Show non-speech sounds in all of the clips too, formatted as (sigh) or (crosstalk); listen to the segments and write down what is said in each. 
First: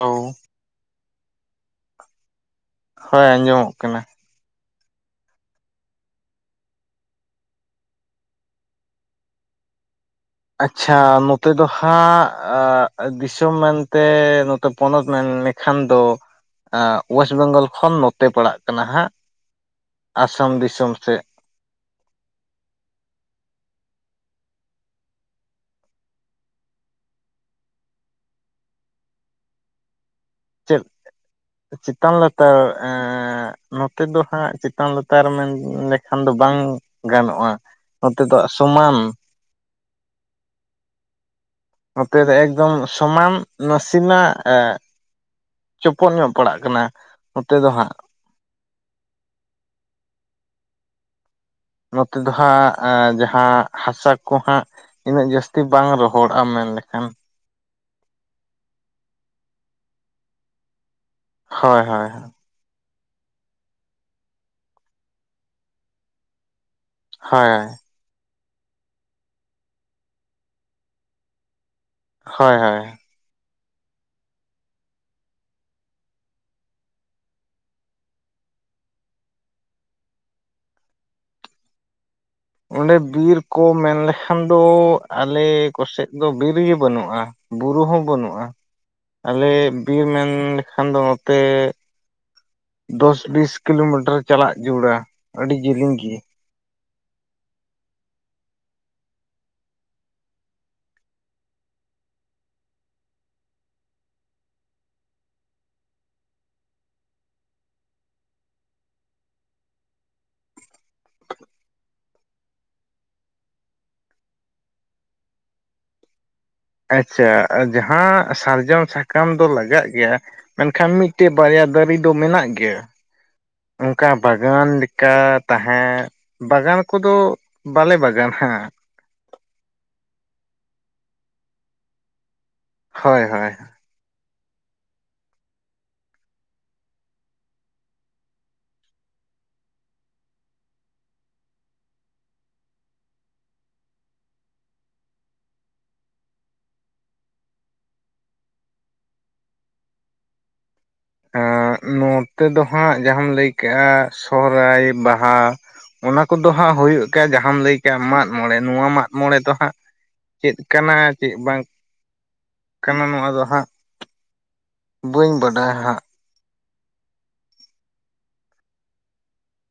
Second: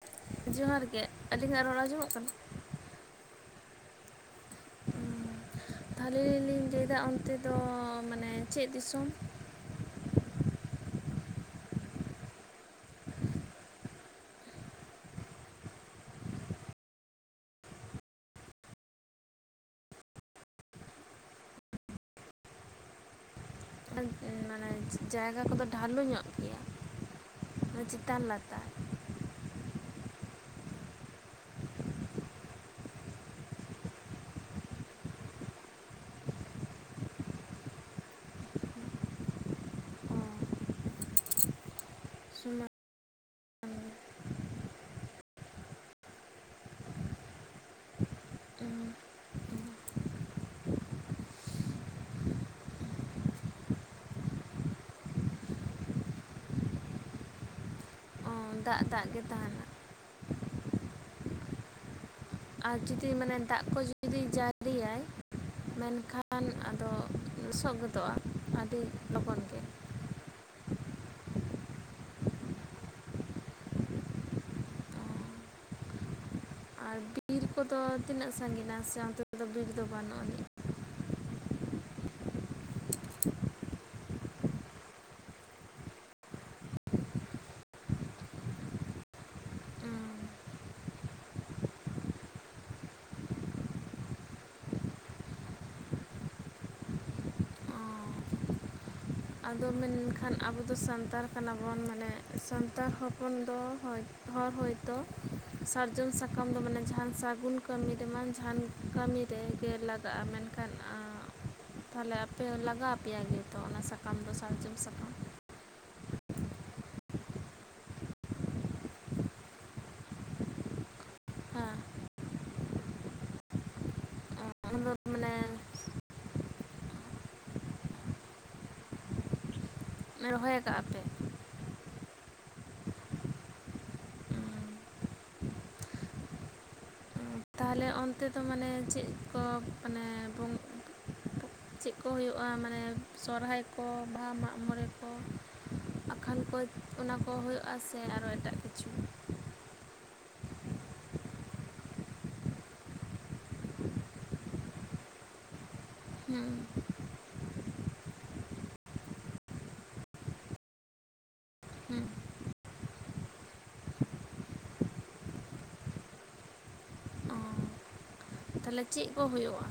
ᱚ (unintelligible) ᱡᱚᱦᱟᱨ ᱜᱮ ᱟᱹᱞᱤᱧᱟᱜ ᱨᱚᱲ ᱟᱸᱡᱚᱢᱚᱜ ᱠᱟᱱᱟ? ᱦᱳᱭ ᱟᱸᱡᱚᱢᱚᱜ ᱠᱟᱱᱟ᱾ ᱛᱟᱦᱞᱮ ᱞᱤᱧ ᱞᱟᱹᱭ ᱫᱟ ᱚᱱᱛᱮ ᱫᱚ ᱢᱟᱱᱮ ᱪᱮᱫ ᱫᱤᱥᱚᱢ ᱟᱪᱪᱷᱟ ᱱᱚᱛᱮ ᱫᱚ ᱦᱟᱸᱜ ᱫᱤᱥᱚᱢ ᱢᱮᱱᱛᱮ ᱱᱚᱛᱮ ᱯᱚᱱᱚᱛ ᱢᱮᱱ ᱠᱷᱟᱱ ᱫᱚ ᱳᱭᱮᱥᱴ ᱵᱮᱝᱜᱚᱞ ᱠᱷᱚᱱ ᱱᱚᱛᱮ ᱯᱟᱲᱟᱜ ᱠᱟᱱᱟ ᱦᱟᱸᱜ ᱟᱥᱟᱢ ᱫᱤᱥᱚᱢ ᱥᱮᱫ ᱚᱱᱛᱮ ᱢᱟᱱᱮ ᱡᱟᱭᱜᱟ ᱠᱚᱫᱚ ᱰᱷᱟᱞᱩ ᱧᱚᱜ ᱜᱮᱭᱟ ᱪᱮᱛᱟᱱ ᱞᱟᱛᱟᱨ ᱪᱮᱫ ᱪᱮᱛᱟᱱ ᱞᱟᱛᱟᱨ ᱮᱸ ᱱᱚᱛᱮ ᱫᱚ ᱦᱟᱸᱜ ᱪᱮᱛᱟᱱ ᱞᱟᱛᱟᱨ ᱢᱮᱱ ᱞᱮᱠᱷᱟᱱ ᱫᱚ ᱵᱟᱝ ᱜᱟᱱᱚᱜᱼᱟ᱾ ᱱᱚᱛᱮ ᱫᱚ ᱥᱚᱢᱟᱱ ᱚ ᱱᱚᱛᱮ ᱫᱚ ᱥᱚᱢᱟᱱ ᱮᱠᱫᱚᱢ ᱥᱚᱢᱟᱱ ᱱᱟᱥᱮᱱᱟᱜ ᱮᱸ ᱪᱚᱯᱚᱞ ᱧᱚᱜ ᱯᱟᱲᱟᱜ ᱠᱟᱱᱟ, ᱱᱚᱛᱮ ᱫᱚ ᱦᱟᱸᱜ᱾ ᱦᱩᱸ᱾ ᱱᱚᱛᱮ ᱫᱚ ᱦᱟᱸᱜ ᱡᱟᱦᱟᱸ ᱦᱟᱥᱟ ᱠᱚ ᱦᱟᱸᱜ, ᱤᱱᱟᱹᱜ ᱡᱟᱹᱥᱛᱤ ᱵᱟᱝ ᱨᱚᱦᱚᱲᱟ ᱢᱮᱱ ᱞᱮᱠᱷᱟᱱ᱾ ᱦᱚᱸ ᱫᱟᱜ ᱫᱟᱜ ᱜᱮ ᱛᱟᱦᱮᱱᱟ ᱦᱳᱭ ᱦᱳᱭ᱾ ᱟᱨ ᱡᱩᱫᱤ ᱢᱟᱱᱮ ᱫᱟᱜ ᱠᱚ ᱡᱩᱫᱤ ᱡᱟᱹᱲᱤᱭᱟᱭ, ᱢᱮᱱᱠᱷᱟᱱ ᱠᱷᱟᱱ ᱟᱫᱚ ᱦᱳᱭ ᱞᱚᱥᱚᱜ ᱜᱚᱫᱚᱜᱼᱟ ᱟᱹᱰᱤ ᱞᱚᱜᱚᱱ ᱜᱮ᱾ ᱦᱳᱭ ᱦᱳᱭ᱾ ᱚ ᱟᱨ ᱵᱤᱨ ᱠᱚᱫᱚ ᱛᱤᱱᱟᱹᱜ ᱥᱟᱺᱜᱤᱱᱟ ᱥᱮ ᱚᱱᱛᱮ ᱨᱮᱫᱚ ᱵᱤᱨ ᱫᱚ ᱵᱟᱹᱱᱩᱜ ᱟᱹᱱᱤᱡ? ᱚᱸᱰᱮ ᱵᱤᱨ ᱠᱚ ᱢᱮᱱᱞᱠᱷᱟᱱ ᱫᱚ ᱟᱞᱮ ᱠᱚ ᱥᱮᱫ ᱫᱚ ᱵᱤᱨ ᱜᱮ ᱵᱟᱹᱱᱩᱜᱼᱟ, ᱵᱩᱨᱩ ᱦᱚᱸ ᱵᱟᱹᱱᱩᱜᱼᱟ᱾ ᱟᱞᱮ ᱵᱤᱨ ᱢᱮᱱ ᱞᱮᱠᱷᱟᱱ ᱫᱚ ᱱᱚᱛᱮ ᱫᱚᱥ ᱵᱤᱥ ᱠᱤᱞᱳᱢᱤᱴᱟᱨ ᱪᱟᱞᱟᱜ ᱡᱟᱨᱩᱲᱟ, ᱟᱹᱰᱤ ᱡᱮᱞᱮᱧ ᱜᱮ᱾ ᱚ ᱟᱫᱚ ᱢᱮᱱᱠᱷᱟᱱ ᱟᱵᱚ ᱥᱟᱱᱛᱟᱲ ᱠᱟᱱᱟ ᱵᱚᱱ ᱢᱟᱱᱮ ᱥᱟᱱᱛᱟᱲ ᱦᱚᱯᱚᱱ ᱫᱚ ᱦᱳᱭ ᱦᱚᱲ ᱦᱚᱭᱛᱳ, ᱥᱟᱨᱡᱚᱢ ᱥᱟᱠᱟᱢ ᱫᱚ ᱢᱟᱱᱮ ᱡᱟᱦᱟᱸᱱ ᱥᱟᱜᱩᱱ ᱠᱟᱹᱢᱤ ᱨᱮᱢᱟ ᱡᱟᱦᱟᱸᱱ ᱠᱟᱹᱢᱤ ᱨᱮᱜᱮ ᱞᱟᱜᱟᱜᱼᱟ ᱢᱮᱱᱠᱷᱟᱱ ᱛᱟᱦᱚᱞᱮ ᱟᱯᱮ ᱞᱟᱜᱟᱣ ᱟᱯᱮᱭᱟ ᱜᱮᱛᱚ ᱚᱱᱟ ᱥᱟᱠᱟᱢ ᱫᱚ ᱥᱟᱨᱡᱚᱢ ᱥᱟᱠᱟᱢ? ᱟᱪᱪᱷᱟ ᱡᱟᱦᱟᱸ ᱥᱟᱨᱡᱚᱢ ᱥᱟᱠᱟᱢ ᱫᱚ ᱞᱟᱜᱟᱜ ᱜᱮᱭᱟ, ᱢᱮᱱᱠᱷᱟᱱ ᱢᱤᱫ ᱴᱮᱡ ᱵᱟᱨᱭᱟ ᱦᱮᱸ ᱫᱟᱨᱮ ᱫᱚ ᱢᱮᱱᱟᱜ ᱜᱮᱭᱟ᱾ ᱚᱝᱠᱟ ᱵᱟᱜᱟᱱ ᱚᱱᱟ ᱫᱚ ᱞᱮᱠᱟ ᱢᱟᱱᱮ ᱛᱟᱦᱮᱸ ᱵᱟᱜᱟᱱ ᱠᱚᱫᱚ, ᱵᱟᱞᱮ ᱵᱟᱜᱟᱱᱟ᱾ ᱨᱚᱦᱚᱭ ᱟᱠᱟᱜᱼᱟ ᱯᱮ? ᱦᱳᱭ ᱦᱳᱭ᱾ ᱛᱟᱦᱚᱞᱮ ᱚᱱᱛᱮ ᱫᱚ ᱢᱟᱱᱮ ᱪᱮᱫ ᱠᱚ ᱢᱟᱱᱮ ᱵᱚᱸ ᱪᱮᱫ ᱠᱚ ᱦᱩᱭᱩᱜᱼᱟ ᱢᱟᱱᱮ ᱥᱚᱨᱦᱟᱭ ᱠᱚ, ᱵᱟᱦᱟ, ᱢᱟᱜ ᱢᱚᱬᱮ ᱠᱚ, ᱟᱠᱷᱟᱱ ᱠᱚ ᱚᱱᱟ ᱠᱚ ᱦᱩᱭᱩᱜᱼᱟ ᱥᱮ ᱟᱨᱚ ᱮᱴᱟᱜ ᱠᱤᱪᱷᱩ? ᱟᱸᱻ ᱱᱚᱛᱮ ᱫᱚ ᱦᱟᱸᱜ ᱡᱟᱦᱟᱸᱢ ᱞᱟᱹᱭ ᱠᱟᱜᱼᱟ ᱥᱚᱦᱨᱟᱭ, ᱵᱟᱦᱟ, ᱚᱱᱟ ᱠᱚᱫᱚ ᱦᱩᱸ ᱦᱟᱸᱜ ᱦᱳᱭᱳᱜ-ᱼ ᱠᱟ ᱡᱟᱦᱟᱸᱢ ᱞᱟᱹᱭ ᱠᱟᱜ ᱢᱟᱜ ᱢᱚᱬᱮ ᱱᱚᱣᱟ ᱢᱟᱜ ᱢᱚᱬᱮ ᱫᱚ ᱦᱟᱸᱜ, ᱪᱮᱫ ᱠᱟᱱᱟ ᱪᱮᱫ ᱵᱟᱝ ᱦᱩᱸ ᱠᱟᱱᱟ ᱱᱚᱣᱟ ᱫᱚ ᱦᱟᱸᱜ ᱵᱟᱹᱧ ᱵᱟᱰᱟᱭᱟ ᱦᱟᱸᱜ᱾ ᱚ ᱛᱟᱦᱚᱞᱮ ᱪᱮᱜ ᱠᱚ ᱦᱳᱭᱳᱜᱼᱟ?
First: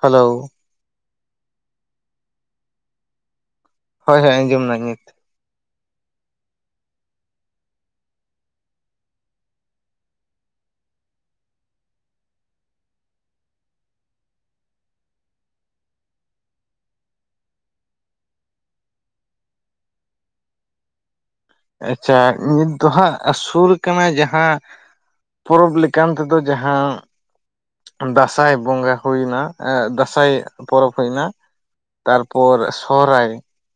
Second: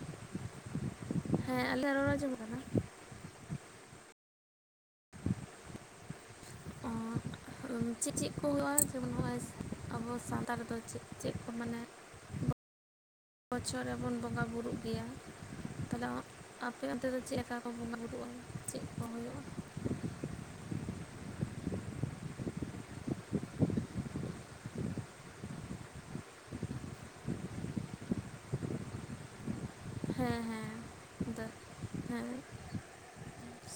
ᱦᱮᱞᱳᱣ ᱾ ᱦᱮᱸ ᱟᱞᱮᱭᱟᱜ ᱨᱚᱲ ᱟᱸᱡᱚᱢᱚᱜ ᱠᱟᱱᱟ? ᱦᱳᱭ ᱦᱳᱭ ᱟᱸᱡᱚᱢᱱᱟ ᱱᱤᱛ᱾ (unintelligible) ᱾ ᱦᱩᱸᱜ-ᱩᱸ ᱪᱮᱫ ᱪᱮᱫ ᱠᱚ ᱦᱩᱭᱩᱜᱼᱟ ᱡᱮᱢᱚᱱ ᱱᱚᱜᱼᱚ, ᱭ ᱟᱵᱚ ᱥᱟᱶᱛᱟ ᱨᱮᱫᱚ ᱪᱮᱫ ᱪᱮᱫ ᱠᱚ ᱢᱟᱱᱮ ᱵᱚᱪᱷᱚᱨ ᱨᱮᱵᱚᱱ ᱵᱚᱸᱜᱟ ᱵᱩᱨᱩᱜ ᱜᱮᱭᱟ, ᱛᱟᱦᱚᱞᱮ ᱚ ᱟᱯᱮ ᱚᱱᱛᱮ ᱫᱚ ᱪᱮᱫ ᱞᱮᱠᱟ ᱠᱚ ᱵᱚᱸᱜᱟ ᱵᱩᱨᱩᱜᱼᱟ, ᱪᱮᱫ ᱠᱚ ᱦᱳᱭᱳᱜᱼᱟ? ᱟᱪᱪᱷᱟ ᱱᱤᱛ ᱫᱚ ᱦᱟᱸᱜ ᱟᱸ ᱥᱩᱨ ᱠᱟᱱᱟ ᱡᱟᱦᱟᱸ ᱯᱚᱨᱚᱵᱽ ᱞᱮᱠᱟᱱ ᱛᱮᱫᱚ ᱡᱟᱦᱟᱸ, ᱫᱟᱸᱥᱟᱸᱭ ᱵᱚᱸᱜᱟ ᱦᱩᱭᱱᱟ, ᱟᱸᱜ ᱫᱟᱸᱥᱟᱸᱭ ᱦᱮᱸ ᱦᱮᱸ ᱯᱚᱨᱚᱵᱽ ᱦᱩᱭᱱᱟ᱾ ᱟᱫᱚ ᱦᱮᱸ ᱛᱟᱨᱯᱚᱨ ᱥᱚᱦᱨᱟᱭ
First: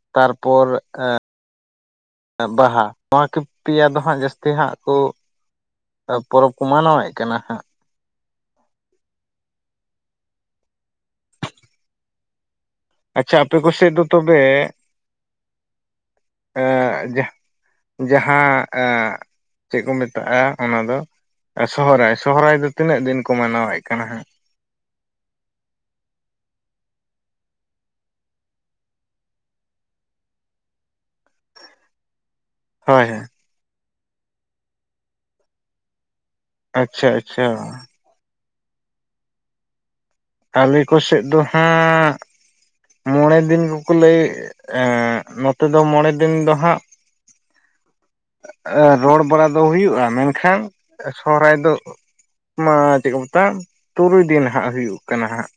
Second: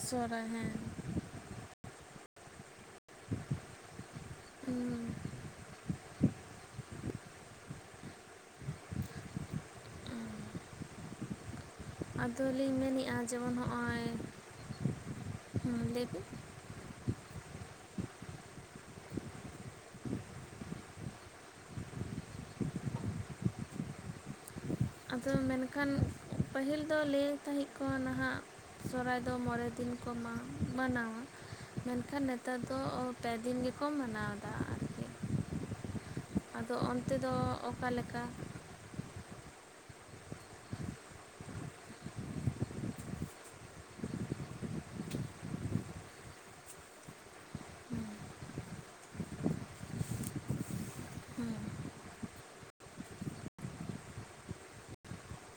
ᱥᱚᱦᱨᱟᱭ ᱛᱟᱨᱯᱚᱨ ᱦᱮᱸ ᱟᱸ ᱵᱟᱦᱟ, ᱱᱚᱣᱟ ᱠᱤ ᱯᱮᱭᱟ ᱫᱚ ᱦᱟᱸᱜ ᱡᱟᱹᱥᱛᱤ ᱦᱟᱸᱜ ᱠᱚ ᱟ ᱯᱚᱨᱚᱵᱽ ᱠᱚ ᱢᱟᱱᱟᱣᱮᱫ ᱠᱟᱱᱟ ᱦᱟᱸᱜ᱾ ᱟᱫᱚᱞᱤᱧ ᱢᱮᱱᱮᱫᱼᱟ ᱟᱪᱪᱷᱟ ᱡᱮᱢᱚᱱ ᱟᱯᱮ ᱠᱚᱥᱮᱫ ᱫᱚ ᱦᱚᱜᱼᱚᱭ᱾ ᱛᱚᱵᱮ ᱦᱩᱹ ᱞᱟᱹᱭ ᱵᱤᱱ᱾ ᱮᱸᱜ ᱡᱟᱸᱦ ᱡᱟᱦᱟᱸ ᱮᱸ ᱪᱮᱫ ᱠᱚ ᱢᱮᱛᱟᱜᱼᱟ ᱚᱱᱟ ᱫᱚ ᱮ ᱥᱚᱦᱨᱟᱭ᱾ ᱥᱚᱦᱨᱟᱭ ᱫᱚ ᱛᱤᱱᱟᱹᱜ ᱫᱤᱱ ᱠᱚ ᱢᱟᱱᱟᱣᱮᱫ ᱠᱟᱱᱟ ᱦᱟᱸᱜ? ᱟᱫᱚ ᱢᱮᱱᱠᱷᱟᱱ ᱯᱟᱹᱦᱤᱞ ᱫᱚ ᱞᱟᱹᱭ ᱛᱟᱦᱮᱸᱫ ᱠᱚ ᱱᱟᱦᱟᱜ ᱥᱚᱨᱦᱟᱭ ᱫᱚ ᱢᱬᱮ ᱫᱤᱱ ᱠᱚ ᱢᱟ ᱢᱟᱱᱟᱣᱟ ᱢᱮᱱᱠᱷᱟᱱ ᱱᱮ ᱱᱮᱛᱟᱨ ᱫᱚ ᱚ ᱦᱳᱭ ᱦᱳᱭ ᱯᱮ ᱫᱤᱱ ᱜᱮᱠᱚ ᱢᱟᱱᱟᱣᱫᱟ ᱟᱨᱪᱮᱫ᱾ ᱟᱫᱚ ᱟᱪᱪᱷᱟ ᱚᱱᱛᱮ ᱫᱚ ᱟᱪᱪᱷᱟ ᱚᱠᱟᱞᱮᱠᱟ? ᱟᱞᱮ ᱠᱚ ᱥᱮᱫ ᱫᱚ ᱦᱟᱸᱜ ᱢᱚᱲᱮ ᱫᱤᱱ ᱠᱚᱠᱚ ᱞᱟᱹᱭ ᱮ ᱮᱸᱜ ᱱᱚᱛᱮ ᱫᱚ ᱢᱚᱲᱮ ᱫᱤᱱ ᱫᱚ ᱦᱟᱸᱜ ᱮ ᱨᱚᱲ ᱵᱟᱲᱟ ᱫᱚ ᱦᱩᱭᱩᱜᱼᱟ ᱢᱮᱱᱠᱷᱟᱱ ᱥᱚᱦᱨᱟᱭ ᱫᱚ ᱢᱟ ᱪᱮᱫ ᱠᱚ ᱢᱮᱛᱟ-ᱟ ᱛᱩᱨᱩᱭ ᱫᱤᱱ ᱦᱟᱸᱜ ᱦᱩᱭᱩᱜ ᱠᱟᱱᱟ ᱦᱟᱸᱜ᱾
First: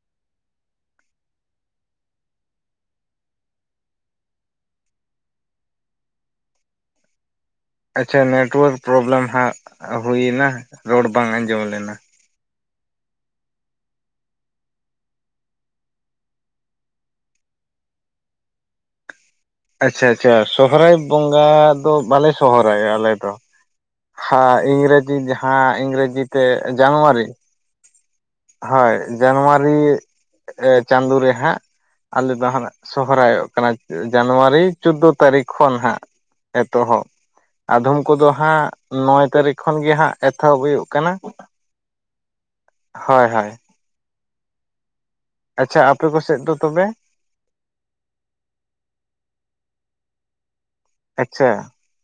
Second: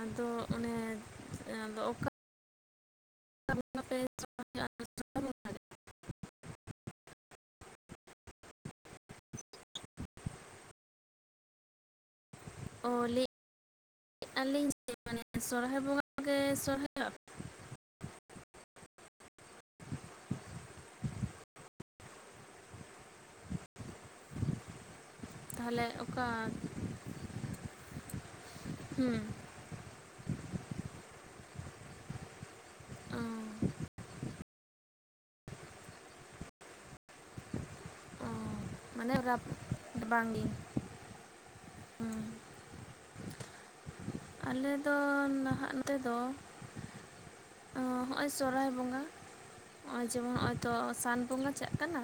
ᱟᱫᱚ ᱚᱱᱮ ᱮᱸ ᱟᱫᱚ ᱚᱠᱟ (unintelligible) ᱟᱪᱪᱷᱟ ᱱᱮᱴᱳᱣᱟᱨᱠ ᱯᱨᱚᱵᱞᱮᱢ ᱦᱟᱸᱜ ᱦᱩᱭᱱᱟ᱾ ᱨᱚᱲ ᱵᱟᱝ ᱟᱸᱡᱚᱢ ᱞᱮᱱᱟ᱾ ᱚ ᱞᱟᱹᱭ (unintelligible) ᱟᱹᱞᱤᱧ ᱢᱟᱱᱮ ᱥᱚᱨᱦᱟᱭ ᱵᱚᱸᱜᱟ ᱜᱮ ᱥᱚᱨᱦᱟᱭᱚᱜ ᱟᱪᱪᱷᱟ ᱟᱪᱪᱷᱟ ᱥᱚᱦᱚᱨᱟᱭ ᱵᱚᱸᱜᱟ ᱫᱚ ᱵᱟᱞᱮ ᱥᱚᱦᱚᱨᱟᱭᱚᱜ-ᱟ ᱟᱞᱮ ᱫᱚ᱾ ᱦᱟᱸ ᱤᱝᱨᱮᱡᱤ ᱡᱟᱦᱟᱸ ᱛᱟᱦᱚᱞᱮ ᱤᱝᱨᱮᱡᱤ ᱚᱠᱟ ᱛᱮ ᱡᱟᱱᱩᱣᱟᱨᱤ᱾ ᱦᱳᱭ ᱦᱩᱸ ᱡᱟᱱᱩᱣᱟᱨᱤ ᱮ ᱪᱟᱸᱫᱳ ᱨᱮ ᱦᱟᱸᱜ ᱟᱞᱮᱫᱚ ᱦᱟᱸᱜ ᱚ ᱥᱚᱦᱨᱟᱭᱚᱜ ᱠᱟᱱᱟ (unintelligible) ᱡᱟᱱᱣᱟᱨᱤ ᱪᱳᱫᱽᱫᱳ ᱛᱟᱹᱨᱤᱠᱷ ᱠᱷᱚᱱ ᱦᱟᱸᱜ ᱮᱛᱚᱦᱚᱵ, ᱟᱫᱷᱚᱢ ᱠᱚᱫᱚ ᱚ ᱦᱟᱸᱜ ᱢᱟᱱᱮ ᱱᱚᱭ ᱨᱟᱯ ᱛᱟᱹᱨᱤᱠᱷ ᱠᱷᱚᱱ ᱜᱮ ᱦᱟᱸᱜ ᱵᱟᱝᱜᱮ ᱮᱛᱚᱦᱚᱵ ᱦᱩᱭᱩᱜ ᱠᱟᱱᱟ᱾ ᱦᱩᱸ᱾ ᱦᱳᱭ ᱦᱳᱭ᱾ ᱟᱞᱮ ᱫᱚ ᱱᱟᱦᱟᱜ ᱟᱪᱪᱷᱟ ᱱᱚᱛᱮ ᱟᱯᱮ ᱫᱚ ᱠᱚᱥᱮᱫ ᱛᱚᱵᱮ ᱦᱚᱜᱼᱚᱭ ᱥᱚᱨᱚᱦᱦᱟᱭ ᱵᱚᱸᱜᱟ, ᱦᱚᱸᱜᱼᱚᱭ ᱡᱮᱢᱚᱱ ᱦᱚᱜᱼᱚᱭ ᱛᱚ ᱥᱟᱱ ᱵᱚᱸᱜᱟ ᱟᱪᱪᱷᱟ ᱪᱟᱜ ᱠᱟᱱᱟ᱾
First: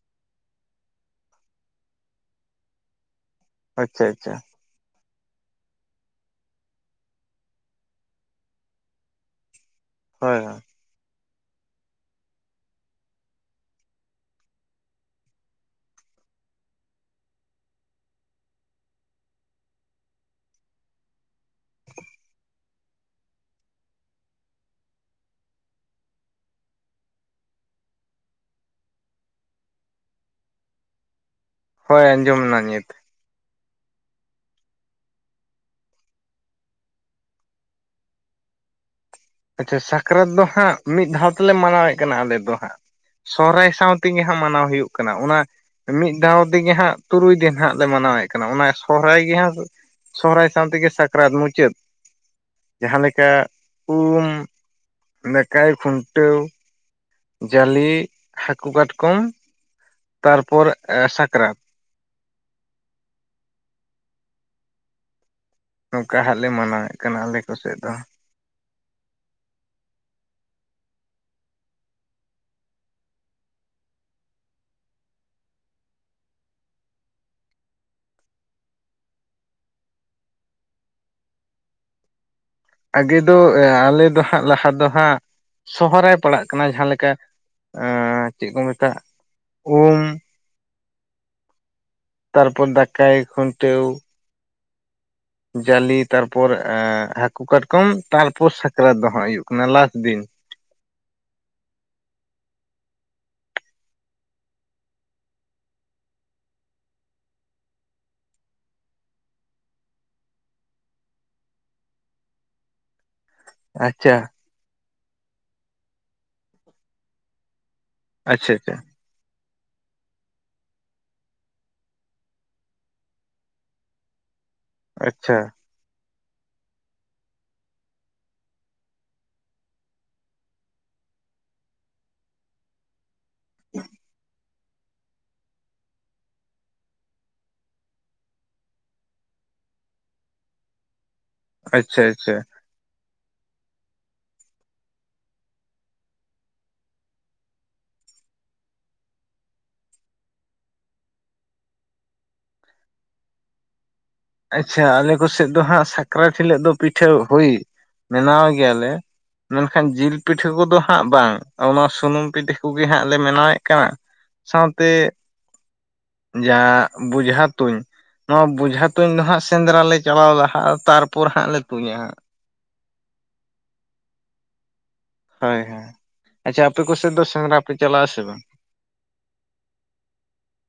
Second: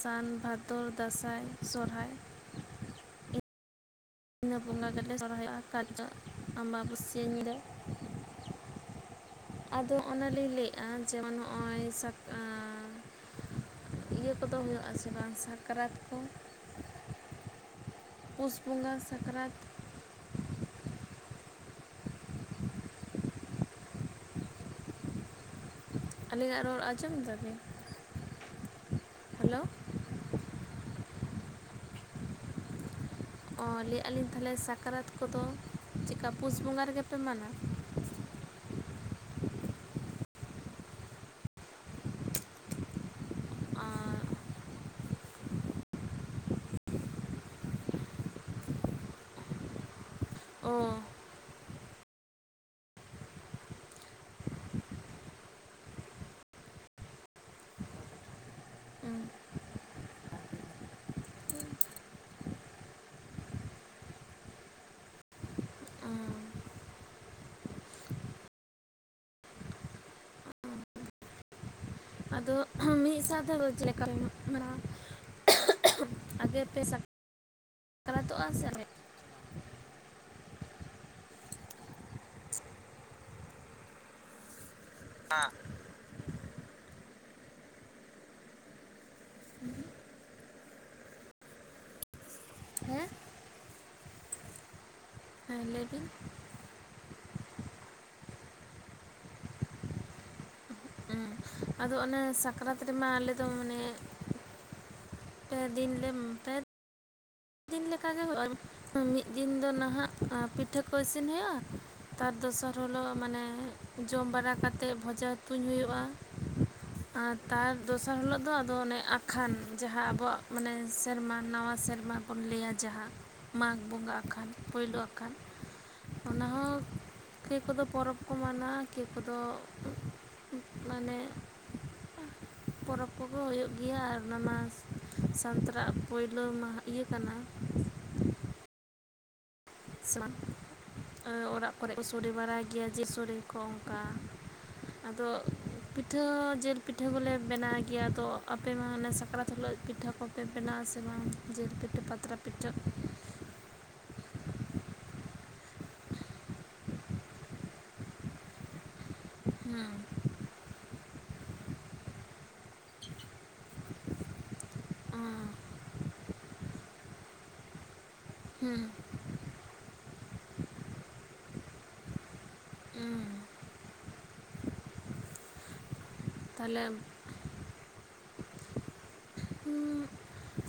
ᱥᱟᱱ, ᱵᱷᱟᱫᱚᱨ, ᱫᱟᱸᱥᱟᱸᱭ, ᱥᱚᱨᱦᱟᱭ᱾ ᱟᱪᱪᱷᱟ ᱟᱪᱪᱷᱟ᱾ ᱤᱱᱟᱹ ᱵᱚᱸᱜᱟ ᱜᱮ ᱞᱮ ᱥᱚᱨᱚᱦᱟᱭᱚᱜᱼᱟ (unintelligible) ᱟᱢᱵᱟ ᱵᱟᱥᱤᱭᱟᱹ ᱧᱤᱸᱫᱟᱹ᱾ ᱟᱫᱚ ᱦᱳᱭ ᱚᱱᱟᱞᱤᱧ ᱦᱳᱭ ᱞᱟᱹᱭᱮᱫᱼᱟ ᱡᱮᱢᱚᱱ ᱦᱚᱸᱜᱼᱚᱭ ᱥᱟᱠ ᱟᱸ ᱤᱭᱟᱹ ᱠᱚᱫᱚ ᱦᱩᱭᱩᱜ ᱟᱥᱮ ᱵᱟᱝ ᱥᱟᱠᱨᱟᱛ ᱠᱚ? ᱯᱩᱥ ᱵᱚᱸᱜᱟ ᱥᱟᱠᱨᱟᱛ᱾ ᱟᱞᱤᱧᱟᱜ ᱨᱚᱲ ᱟᱸᱡᱚᱢ ᱫᱟᱵᱮᱱ? ᱦᱟᱞᱳ᱾ ᱦᱳᱭ ᱟᱸᱡᱚᱢᱱᱟ ᱧᱤᱛ᱾ ᱚ ᱞᱟᱹᱭᱮᱫᱼᱟᱞᱤᱧ ᱛᱟᱦᱚᱞᱮ ᱥᱟᱠᱨᱟᱛ ᱠᱚᱫᱚ ᱪᱮᱫᱠᱟ ᱯᱩᱥ ᱵᱚᱸᱜᱟ ᱨᱮᱜᱮᱯᱮ ᱢᱟᱱᱟᱣ ᱟᱪᱪᱷᱟ ᱥᱟᱠᱨᱟᱛ ᱫᱚ ᱦᱟᱸᱜ ᱢᱤᱫ ᱫᱷᱟᱣ ᱛᱮᱞᱮ ᱢᱟᱱᱟᱣᱮᱫ ᱠᱟᱱᱟ ᱟᱞᱮ ᱫᱚ ᱦᱟᱸᱜ᱾ ᱥᱚᱦᱨᱟᱭ ᱥᱟᱸᱶ ᱛᱤ ᱧᱟᱦᱟᱸᱜ ᱢᱟᱱᱟᱣ ᱦᱩᱭᱩᱜ ᱠᱟᱱᱟ ᱚᱱᱟ ᱚᱱᱟ ᱢᱤᱫ ᱫᱷᱟᱣ ᱛᱮᱜᱮ ᱦᱟᱸᱜ ᱛᱩᱨᱩᱭ ᱫᱤᱱ ᱦᱟᱸᱜ ᱞᱮ ᱢᱟᱱᱟᱣᱮᱫ ᱠᱟᱱᱟ ᱚᱱᱟ ᱥᱚᱦᱨᱟᱭ ᱜᱮ ᱦᱟᱸᱜ ᱥᱚᱦᱨᱟᱭ ᱥᱟᱸᱶ ᱚ ᱛᱮᱜᱮ ᱥᱟᱠᱨᱟᱛ ᱢᱩᱪᱟᱹᱫ ᱡᱟᱦᱟᱸ ᱞᱮᱠᱟ ᱩᱢ, ᱱᱟᱠᱟᱭ, ᱠᱷᱩᱱᱴᱟᱹᱣ᱾ ᱡᱟᱞᱮ ᱦᱟᱹᱠᱩ ᱠᱟᱴᱠᱚᱢ ᱛᱟᱨᱯᱚᱨ ᱮᱸ ᱥᱟᱠᱨᱟᱛ᱾ ᱱᱚᱝᱠᱟ ᱦᱟᱸᱜ ᱞᱮ ᱢᱟᱱᱟᱣᱮᱫ ᱠᱟᱱᱟ ᱟᱞᱮ ᱠᱚ ᱥᱮᱫ ᱫᱚ᱾ ᱟᱫᱚ ᱢᱤᱫ ᱥᱟᱶ ᱛᱮᱫᱚ ᱪᱮᱫ ᱞᱮᱠᱟ ᱯᱮ ᱢᱟᱱᱟᱣᱜ ᱠᱟᱱᱟ? ᱟᱜᱮ ᱯᱮ ᱥᱟᱠ-ᱨᱟᱛᱚᱜ-ᱟ ᱥᱮ ᱯᱮ ᱟᱜᱮ ᱫᱚ ᱟᱞᱮ ᱟ ᱫᱚ ᱦᱟᱸᱜ ᱞᱟᱦᱟ ᱫᱚ ᱦᱟᱸᱜ (unintelligible) ᱥᱚᱦᱚᱨᱟᱭ ᱯᱟᱲᱟᱜ ᱠᱟᱱᱟ ᱡᱟᱦᱟᱸ ᱞᱮᱠᱟ ᱪᱮᱫ ᱠᱚ ᱢᱮᱛᱟᱜ ᱩᱢ, ᱛᱟᱨᱯᱚᱨ ᱦᱮᱸ ᱫᱟᱠᱟᱭ ᱠᱷᱩᱱᱴᱟ. ᱣ, ᱦᱮᱸ ᱞᱟᱹᱭ ᱡᱟᱞᱮ ᱵᱤᱱ ᱛᱟᱨᱯᱚᱨ ᱮ ᱦᱟᱹᱠᱩ ᱠᱟᱴᱠᱚᱢ ᱛᱟᱨᱯᱚᱨ ᱥᱟᱠᱨᱟᱛ ᱫᱚ ᱦᱟᱸᱜ ᱦᱩᱭᱩᱜ ᱠᱟᱱᱟ ᱞᱟᱥ ᱫᱤᱱ, ᱦᱮᱸ ᱟᱫᱚ ᱚᱱᱮ ᱥᱟᱠᱨᱟᱛ ᱨᱮᱢᱟ ᱟᱞᱮ ᱫᱚ ᱢᱟᱱᱮ ᱯᱮ ᱫᱤᱱ ᱞᱮ ᱯᱮ ᱢᱤᱫᱤᱱ ᱞᱮᱠᱟᱜᱮ ᱦᱩᱭᱩᱜᱼᱟ ᱢᱤᱫ ᱫᱤᱱ ᱫᱚ ᱱᱟᱦᱟᱜ ᱯᱤᱴᱷᱟᱹ ᱠᱚ ᱤᱥᱤᱱ ᱦᱩᱭᱩᱜᱼᱟ, ᱛᱟᱨ ᱫᱚᱥᱟᱨ ᱦᱤᱞᱳᱜ ᱢᱟᱱᱮ ᱟᱪᱪᱷᱟ ᱡᱚᱢ ᱵᱟᱲᱟ ᱠᱟᱛᱮᱜ ᱵᱷᱚᱡᱟ ᱛᱩᱧ ᱦᱩᱭᱩᱜᱼᱟ, ᱟᱨ ᱛᱟᱨ ᱫᱚᱥᱟᱨ ᱦᱤᱞᱚᱜ ᱫᱚ ᱟᱪᱪᱷᱟ ᱟᱫᱚ ᱟᱪᱪᱷᱟ ᱚᱱᱮ ᱠᱷᱟᱱ ᱡᱟᱦᱟᱸ ᱟᱵᱚᱣᱟᱜ ᱢᱟᱱᱮ ᱥᱮᱨᱢᱟ ᱱᱟᱣᱟ ᱥᱮᱨᱢᱟ ᱵᱚᱱ ᱞᱟᱹᱭᱟ ᱡᱟᱦᱟᱸ ᱢᱟᱜᱽ ᱵᱚᱸᱜᱟ ᱟᱠᱟᱱ ᱯᱳᱭᱞᱳ ᱟᱠᱷᱟᱱ, ᱟᱪᱪᱷᱟ ᱚᱱᱟᱦᱚᱸ ᱠᱮ ᱠᱚᱫᱚ ᱯᱚᱨᱚᱵᱽ ᱠᱚ ᱢᱟᱱᱟᱣᱟ ᱠᱮ ᱠᱚᱫᱚ ᱢᱟᱱᱮ ᱯᱚᱨᱚᱵᱽ ᱠᱚᱜᱮ ᱦᱩᱭᱩᱜ ᱜᱮᱭᱟ ᱟᱨ ᱚᱱᱟ ᱢᱟᱥ ᱥᱟᱱᱛᱟᱲᱟᱜ ᱯᱳᱭᱞᱳ ᱢᱟᱦᱟ ᱤᱭᱟᱹ ᱠᱟᱱᱟ, ᱥᱮᱨᱢᱟ ᱚᱲᱟᱜ ᱠᱚᱨᱮᱜ ᱟᱪᱪᱷᱟ ᱠᱚ ᱥᱚᱲᱮ ᱟᱪᱪᱷᱟ ᱵᱟᱲᱟᱭ ᱜᱮᱭᱟ ᱡᱮᱞ ᱥᱚᱲᱮ ᱠᱚ ᱚᱱᱠᱟ, ᱟᱫᱚ ᱯᱤᱴᱷᱟᱹ ᱡᱮᱞ ᱯᱤᱴᱷᱟᱹ ᱠᱚᱞᱮ ᱵᱮᱱᱟᱣ ᱜᱮᱭᱟ ᱟᱫᱚ ᱟᱯᱮ ᱢᱟ ᱦᱟᱱᱮ ᱥᱟᱠᱨᱟᱛ ᱦᱤᱞᱳᱜ ᱯᱤᱴᱷᱟᱹ ᱠᱚ ᱯᱮ ᱵᱮᱱᱟᱣ ᱟᱥᱤ ᱵᱟᱝ ᱡᱮᱞ ᱯᱤᱴᱷᱟ. ᱯᱟᱛᱲᱟ ᱯᱤᱴᱷᱟ? ᱟᱪᱪᱷᱟ ᱟᱞᱮ ᱠᱚ ᱥᱮᱫ ᱫᱚ ᱦᱟᱸᱜ ᱥᱟ ᱥᱟᱠᱨᱟᱛ ᱦᱤᱞᱳᱜ ᱫᱚ ᱯᱤᱴᱷᱟᱹ ᱦᱩᱭ ᱵᱮᱱᱟᱣ ᱜᱮᱭᱟ ᱞᱮ ᱢᱮᱱᱠᱷᱟᱱ ᱦᱩᱸ ᱡᱤᱞ ᱯᱤᱴᱷᱟᱹ ᱠᱚᱫᱚ ᱦᱟᱸᱜ ᱵᱟᱝ ᱚᱱᱟ ᱥᱩᱱᱩᱢ ᱯᱤᱴᱷᱟᱹ ᱠᱚᱜᱮ ᱦᱟᱸᱜ ᱞᱮ ᱵᱮᱱᱟᱣᱮᱫ ᱠᱟᱱᱟ ᱥᱟᱶ ᱛᱮ ᱡᱟ ᱵᱚᱡᱷᱟ ᱛᱩᱧ ᱱᱚᱣᱟ ᱦᱩᱸ ᱵᱚᱡᱷᱟ, ᱛᱩᱧ ᱦᱟᱸᱜ ᱥᱮᱸᱫᱽᱨᱟ ᱞᱮ ᱪᱟᱞᱟᱣ ᱞᱟᱦᱟᱜ ᱟ ᱛᱟᱨᱯᱚᱨ ᱦᱟᱸᱜ ᱞᱮ ᱛᱩᱧᱟ ᱦᱟᱸᱜ, ᱦᱩᱸ ᱦᱳᱭ ᱦᱳᱭ ᱟᱪᱷᱟ ᱟᱯᱮ ᱛᱟᱦᱚᱞᱮ ᱠᱚᱥᱮᱫ ᱫᱚ ᱥᱮᱸᱫᱽᱨᱟ ᱯᱮ ᱪᱟᱞᱟᱜ ᱟᱥᱮ ᱵᱟᱝ?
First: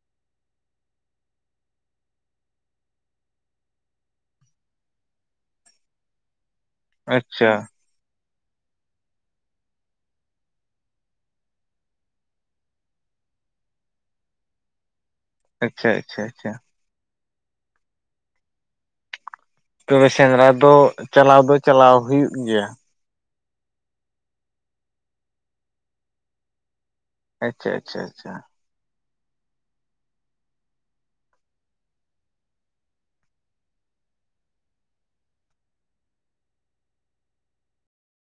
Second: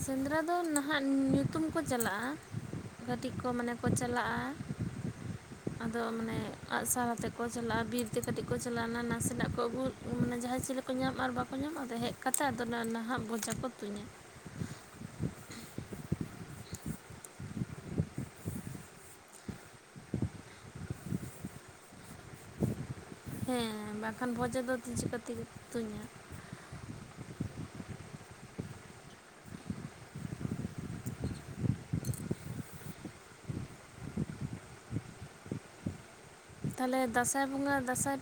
ᱥᱮᱸᱫᱽᱨᱟ ᱫᱚ ᱱᱟᱦᱟᱜ ᱧᱩᱛᱩᱢ ᱠᱚ ᱪᱟᱞᱟᱜ ᱟ ᱜᱟᱹᱴᱤᱡ ᱠᱚ ᱢᱟᱱᱮ ᱠᱚ ᱪᱟᱞᱟᱜᱼᱟ ᱟᱫᱚ ᱢᱟᱱᱮ ᱟᱜᱼᱥᱟᱨ ᱟᱛᱮᱫ ᱠᱚ ᱟᱪᱪᱷᱟ ᱪᱟᱞᱟᱜᱼᱟ ᱵᱤᱨ ᱛᱮ ᱠᱟᱹᱴᱤᱡ ᱠᱚ ᱪᱟᱞᱟᱣ ᱱᱟ ᱱᱟᱥᱮᱱᱟᱜ ᱠᱚ ᱟᱹᱜᱩ ᱢᱟᱱᱮ ᱡᱟᱦᱟᱸᱭ ᱪᱮᱞᱮ ᱠᱚ ᱧᱟᱢ ᱟᱨ ᱵᱟᱠᱚ ᱧᱟᱢ ᱟᱫᱚ ᱦᱮᱡ ᱠᱟᱛᱮ ᱟᱫᱚ ᱚᱱᱟ ᱱᱟᱦᱟᱜ ᱵᱚᱡᱷᱟ ᱠᱚ ᱛᱩᱧᱟ ᱟᱪᱪᱷᱟ ᱟᱪᱪᱷᱟ ᱟᱪᱪᱷᱟ ᱛᱚᱵᱮ ᱥᱮᱸᱫᱽᱨᱟ ᱫᱚ ᱪᱟᱞᱟᱣ ᱫᱚ ᱪᱟᱞᱟᱣ ᱦᱩᱭᱩᱜ ᱜᱮᱭᱟ, ᱦᱮᱸ ᱵᱟᱝᱠᱷᱟᱱ ᱵᱷᱚᱡᱟ ᱫᱚ ᱪᱤᱠᱟᱹᱛᱮᱧ ᱛᱩᱧᱟ, ᱟᱪᱟ ᱟᱪᱟ ᱟᱪᱟ ᱛᱟᱦᱚᱞᱮ ᱫᱟᱸᱥᱟᱭ ᱵᱚᱸᱜᱟ ᱫᱟᱸᱥᱟᱭ